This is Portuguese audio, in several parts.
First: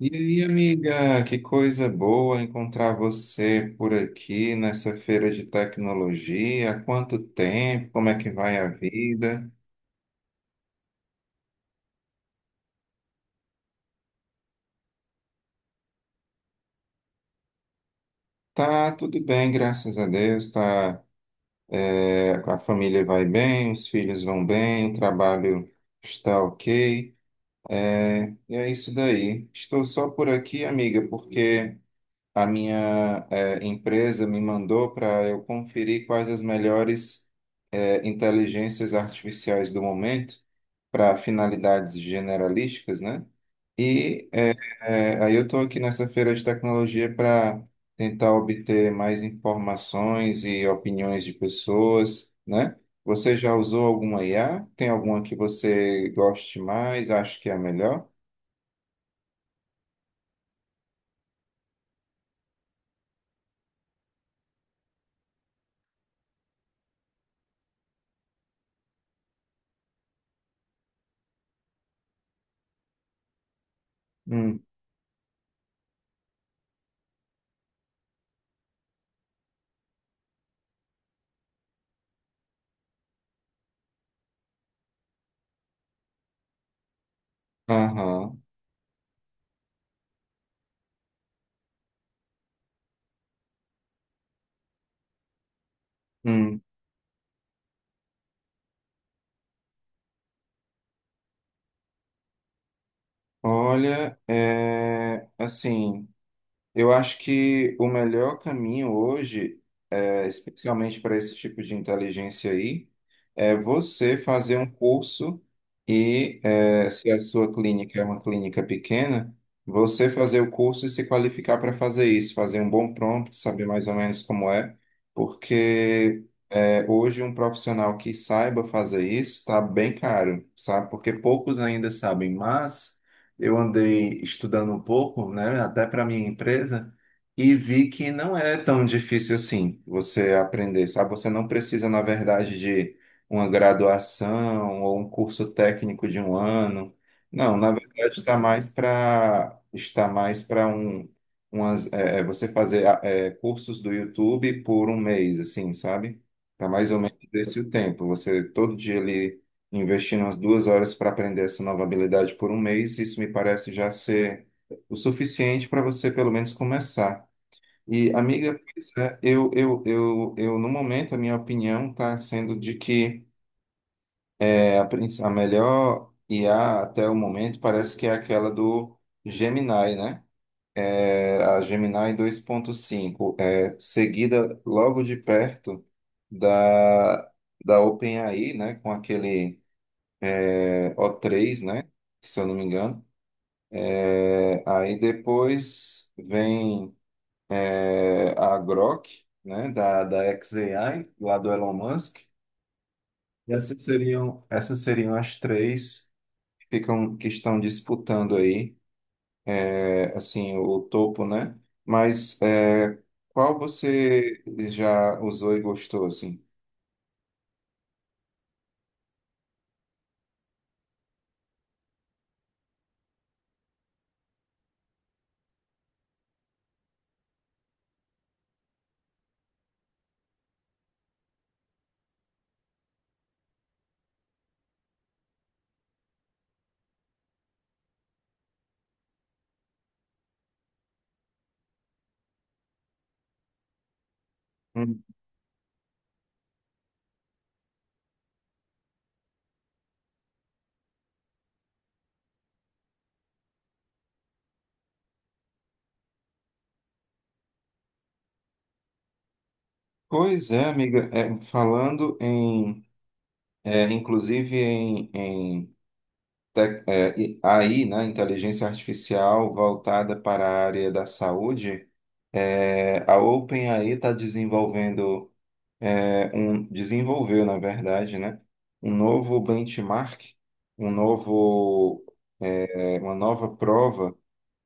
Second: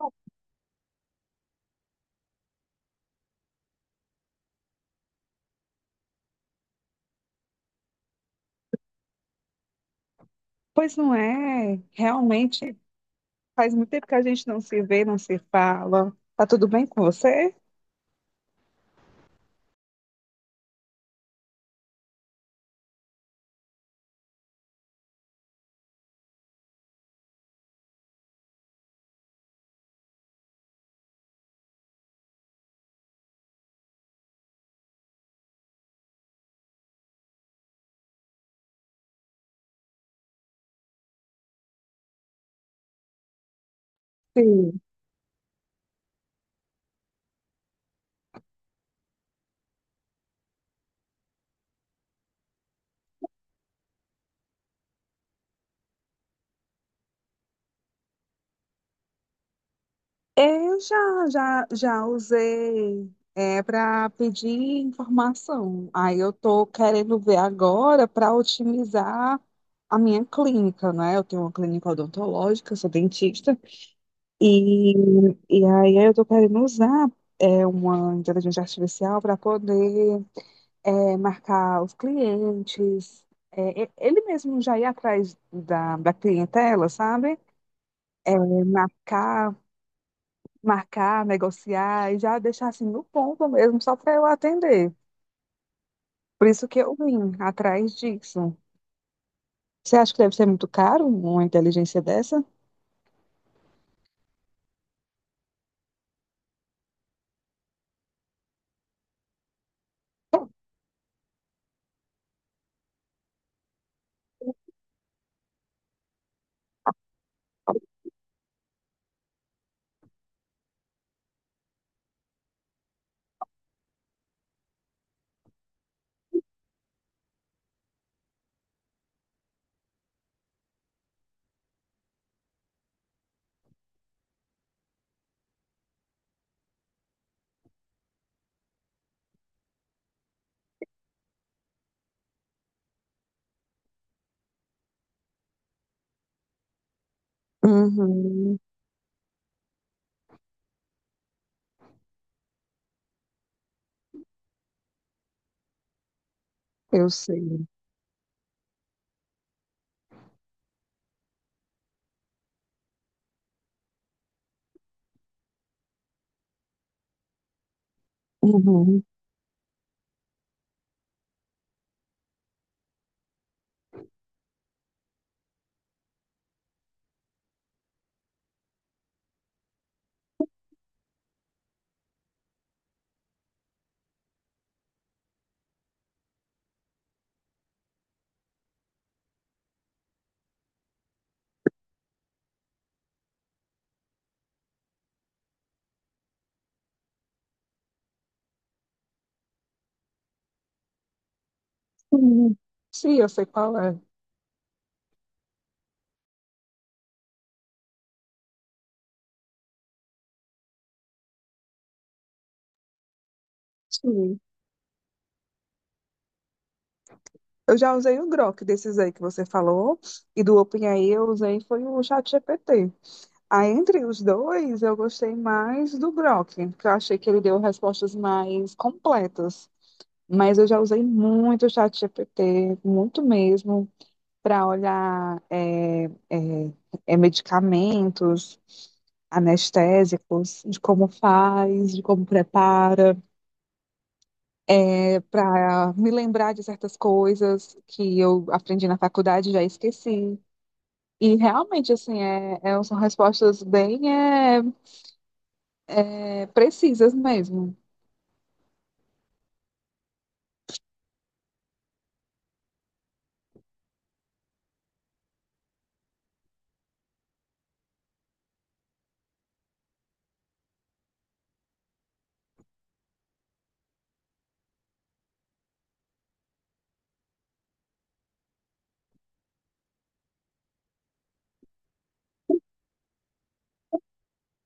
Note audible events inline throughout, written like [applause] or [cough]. E aí, amiga, que coisa boa encontrar você por aqui nessa feira de tecnologia. Há quanto tempo? Como é que vai a vida? Pois não é, realmente faz muito tempo que a gente não se vê, não se fala. Tá tudo bem com você? Tá tudo bem, graças a Deus. A família vai bem, os filhos vão bem, o trabalho está ok. E é isso daí. Estou só por aqui, amiga, porque a minha empresa me mandou para eu conferir quais as melhores inteligências artificiais do momento para finalidades generalísticas, né? E Sim. Aí eu estou aqui nessa feira de tecnologia para tentar obter mais informações e opiniões de pessoas, né? Você já usou alguma IA? Tem alguma que você goste mais, acha que é a melhor? Eu já, já usei para pedir informação. Aí eu tô querendo ver agora para otimizar a minha clínica, né? Eu tenho uma clínica odontológica, eu sou dentista, Hum. e, aí eu tô querendo usar uma inteligência artificial para poder marcar os clientes, ele mesmo já ir atrás da clientela, sabe? É, Aham. marcar, marcar, negociar e já deixar assim no ponto mesmo, só para eu atender. Por Hum. isso que eu vim atrás disso. Você acha que deve ser muito caro uma inteligência dessa? Assim, eu acho que o melhor caminho hoje especialmente para esse tipo de inteligência aí, é você fazer um curso se a sua clínica é uma clínica pequena, você fazer o curso e se qualificar para fazer isso, fazer um bom prompt, saber mais ou menos como é, porque hoje um profissional que saiba fazer isso está bem caro, sabe? Porque poucos ainda sabem, mas eu andei estudando um pouco, né, até para minha empresa. E vi que não é tão difícil assim você aprender, sabe? Você não precisa, na verdade, de uma graduação ou um curso técnico de um ano. Não, na verdade, Uhum, está mais para um você fazer cursos do YouTube por um mês, assim, sabe? Tá mais ou eu menos desse sei. o tempo. Você todo dia ali investindo umas duas horas para aprender essa nova habilidade por um mês, isso me parece já ser o suficiente para você pelo menos começar. E, amiga, pois Uhum. é, eu, no momento, a minha opinião está sendo de que a melhor IA até o momento parece que é aquela do Gemini, né? A Gemini 2.5 seguida logo de perto da, da OpenAI, né? Com aquele o três né? Se eu não me engano. Aí depois vem. A Grok, né, da xAI, lá do Elon Musk. Sim, Sim, eu sei E qual essas é. seriam, essas seriam as três que ficam, que estão disputando aí, é, assim, o topo, né? Mas é, Qual Sim. você já usou e gostou, assim? Eu já usei o Grok desses aí que você falou, e do OpenAI eu usei foi o ChatGPT. Aí, entre os dois, eu gostei mais do Grok, porque eu achei que ele deu respostas mais completas. Mas eu já usei muito o ChatGPT, muito mesmo, para olhar medicamentos, anestésicos, de como faz, de como prepara, Hum. Para me lembrar de certas coisas que eu aprendi na faculdade e já esqueci. E realmente, assim, são respostas bem precisas mesmo. Pois é, amiga, é, Falando inclusive em AI, né, inteligência artificial voltada para a área da saúde. A OpenAI está desenvolvendo, é, um, desenvolveu, na verdade, né, um novo benchmark, um novo, uma nova prova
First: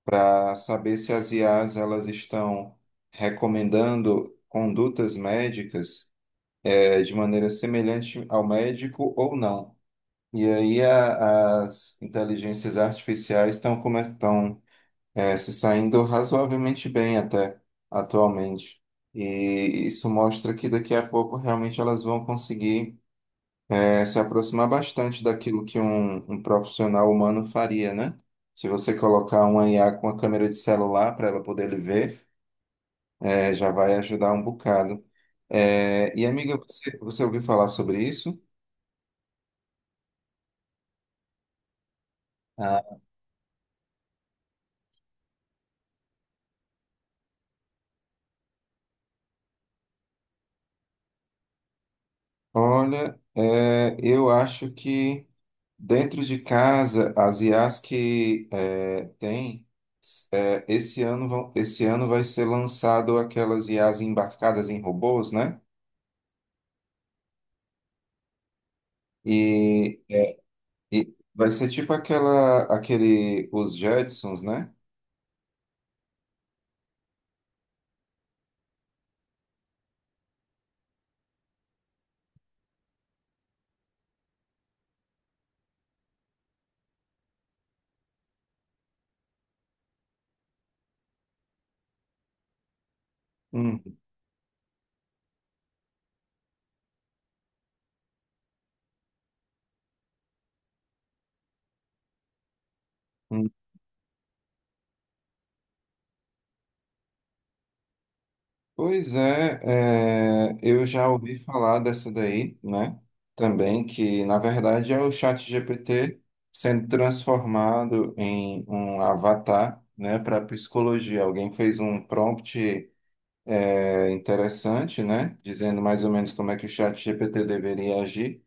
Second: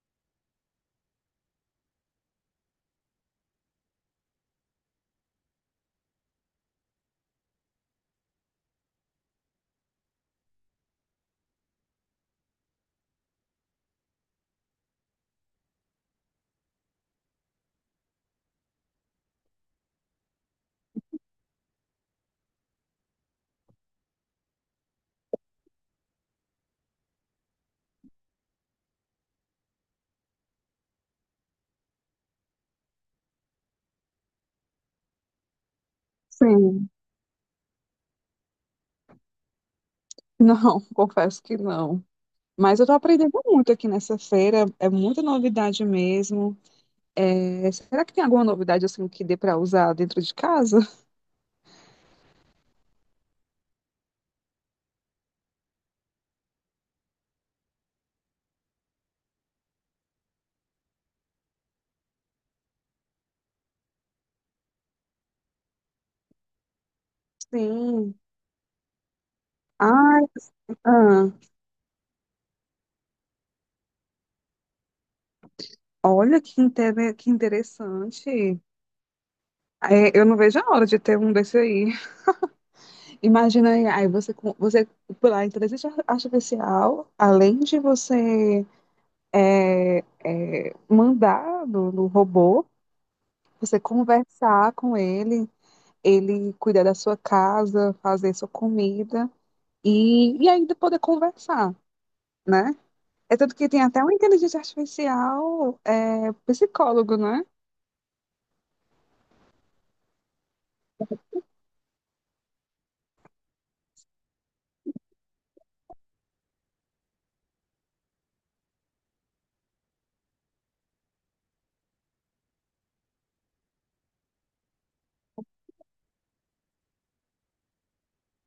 para saber se as IAs elas estão recomendando condutas médicas, de maneira semelhante ao médico ou não. E aí as inteligências artificiais estão começando, se saindo razoavelmente bem até atualmente. E isso mostra que daqui a pouco realmente elas vão conseguir, se aproximar bastante daquilo que um profissional humano faria, né? Se você colocar uma IA com a câmera de celular para ela poder lhe ver, é, já vai ajudar um bocado. E amiga, Sim. você ouviu falar sobre isso? Não, [laughs] confesso que não. Mas eu tô Ah. aprendendo muito aqui nessa feira, é muita novidade mesmo. É, será que tem alguma novidade, assim, que dê para usar dentro de casa? Eu acho que dentro de casa, as IAs que é, tem, é, esse esse ano vai ser lançado aquelas IAs embarcadas em robôs, né? Sim. E, Ai, é, e ah, vai ser tipo os Jetsons, né? olha que, que interessante. É, eu não vejo a hora de ter um desse aí. [laughs] Imagina aí, você por lá, inteligência artificial, além de você é, mandar do robô, você Hum. conversar com ele, ele cuidar da sua casa, fazer sua comida e ainda poder conversar, né? É tanto que tem até uma inteligência artificial psicólogo, né? Pois é, eu já ouvi falar dessa daí, né? Também que, na verdade, é o chat ChatGPT sendo transformado em um avatar, né, para psicologia. Alguém fez um prompt interessante, né, dizendo mais ou menos como é que o chat ChatGPT deveria agir.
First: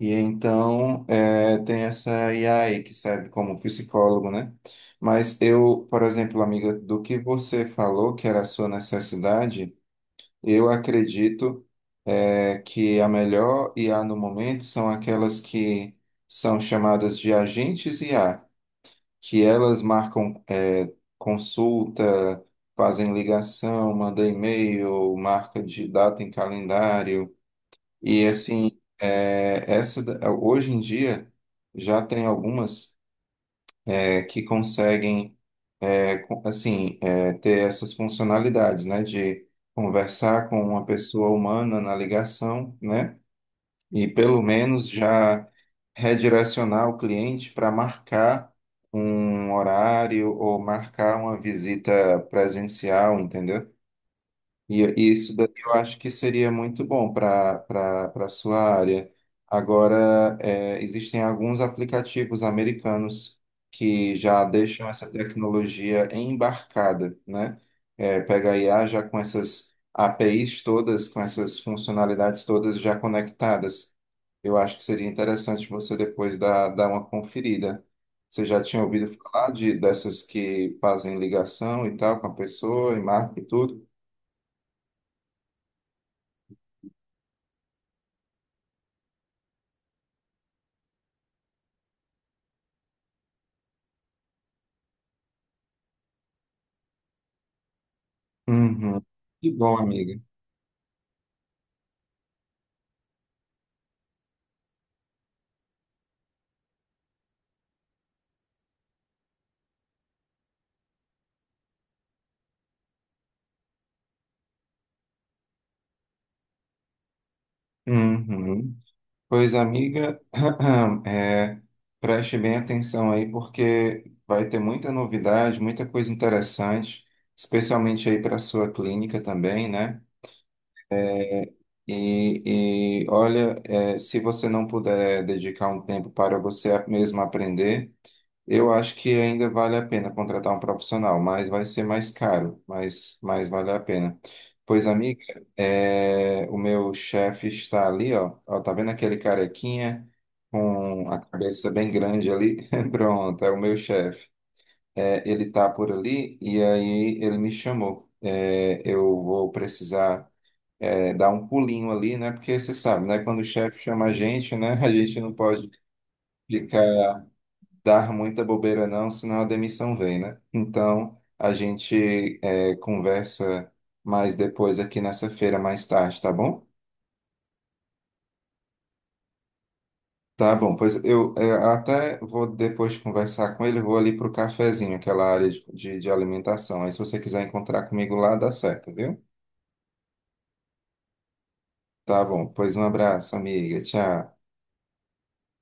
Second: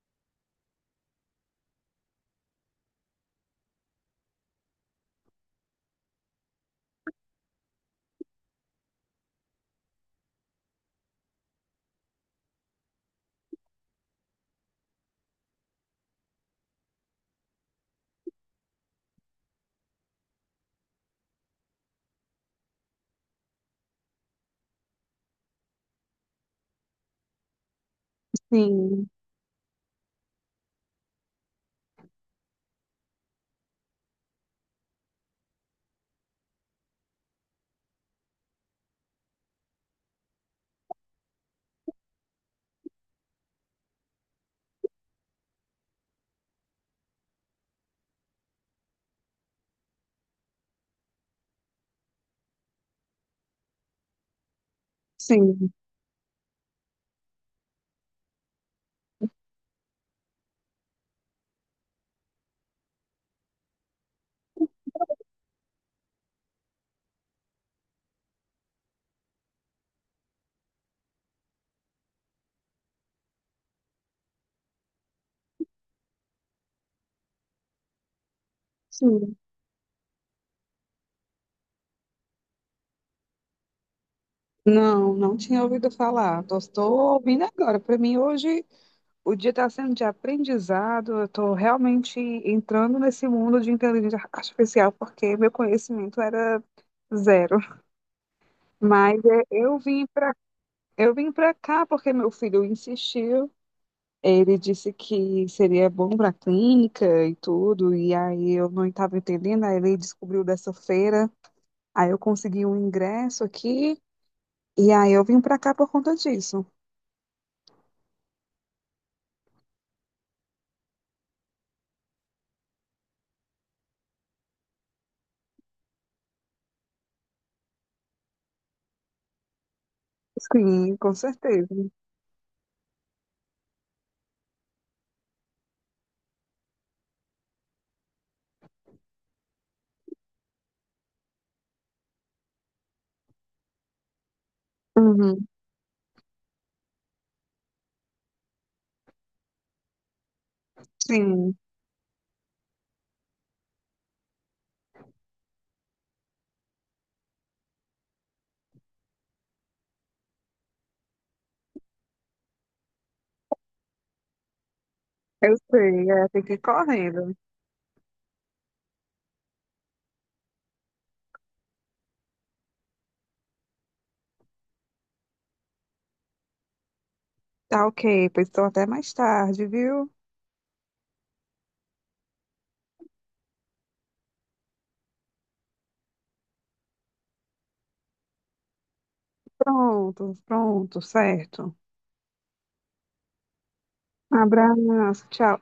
E então tem essa AI que serve como psicólogo, né? Mas eu, por exemplo, amiga, do que você falou que era a sua necessidade. Eu acredito que a melhor IA no momento são aquelas que são chamadas de agentes IA, que elas marcam consulta, fazem ligação, mandam e-mail, marca de data em calendário. E assim, Sim, hoje em dia já tem algumas que conseguem, assim, ter essas funcionalidades, né, de conversar com uma pessoa humana na ligação, né, e pelo menos já redirecionar o cliente para marcar um horário ou marcar uma visita presencial, entendeu? E isso daí eu sim, acho que seria muito bom para sua área. Agora, existem alguns aplicativos americanos que já deixam essa tecnologia embarcada, né? É, pega a IA já com essas APIs todas, com essas funcionalidades todas já conectadas. Eu acho que seria interessante você depois dar uma conferida. Você já tinha ouvido sim. falar dessas que fazem ligação e tal com a pessoa e marca e tudo? Não, não tinha ouvido falar. Estou ouvindo agora. Para mim, hoje o dia está sendo de aprendizado, eu estou realmente entrando nesse mundo de inteligência artificial, porque meu conhecimento era zero. Uhum. Mas é, Que bom, amiga. Eu vim para cá porque meu filho insistiu. Ele disse que seria bom para a clínica e tudo, e aí eu não estava entendendo, aí ele descobriu dessa feira, aí eu consegui um ingresso aqui, e aí eu vim para cá por conta disso. Uhum. Pois, amiga, [clears throat] é, preste bem atenção aí, porque vai ter muita novidade, muita coisa interessante, especialmente aí para a sua clínica também, né? Sim, com certeza. E olha, se você não puder dedicar um tempo para você mesmo aprender, eu acho que ainda vale a pena contratar um profissional, mas vai ser mais caro, mas vale a pena. Pois, amiga, Uhum, é, o meu chefe está ali, ó, ó, tá vendo aquele carequinha com a sim, cabeça bem grande ali? [laughs] Pronto, é o meu chefe. Ele tá por ali e aí ele me chamou. Eu vou precisar dar um pulinho ali, né? Porque você sabe, né? Quando o chefe chama a gente, né? [laughs] A gente não eu pode sei, é, tem que ir ficar correndo. dar muita bobeira não, senão a demissão vem, né? Então, a gente conversa mais depois aqui nessa feira, mais tarde, tá bom? Tá ok, pois estou até mais tarde, viu? Tá bom, pois eu até vou depois conversar com ele, eu vou ali pro cafezinho, aquela área de alimentação. Aí se você quiser encontrar comigo lá, dá certo, viu? Pronto, pronto, certo. Tá bom, pois um abraço, amiga. Tchau. Abraço, tchau.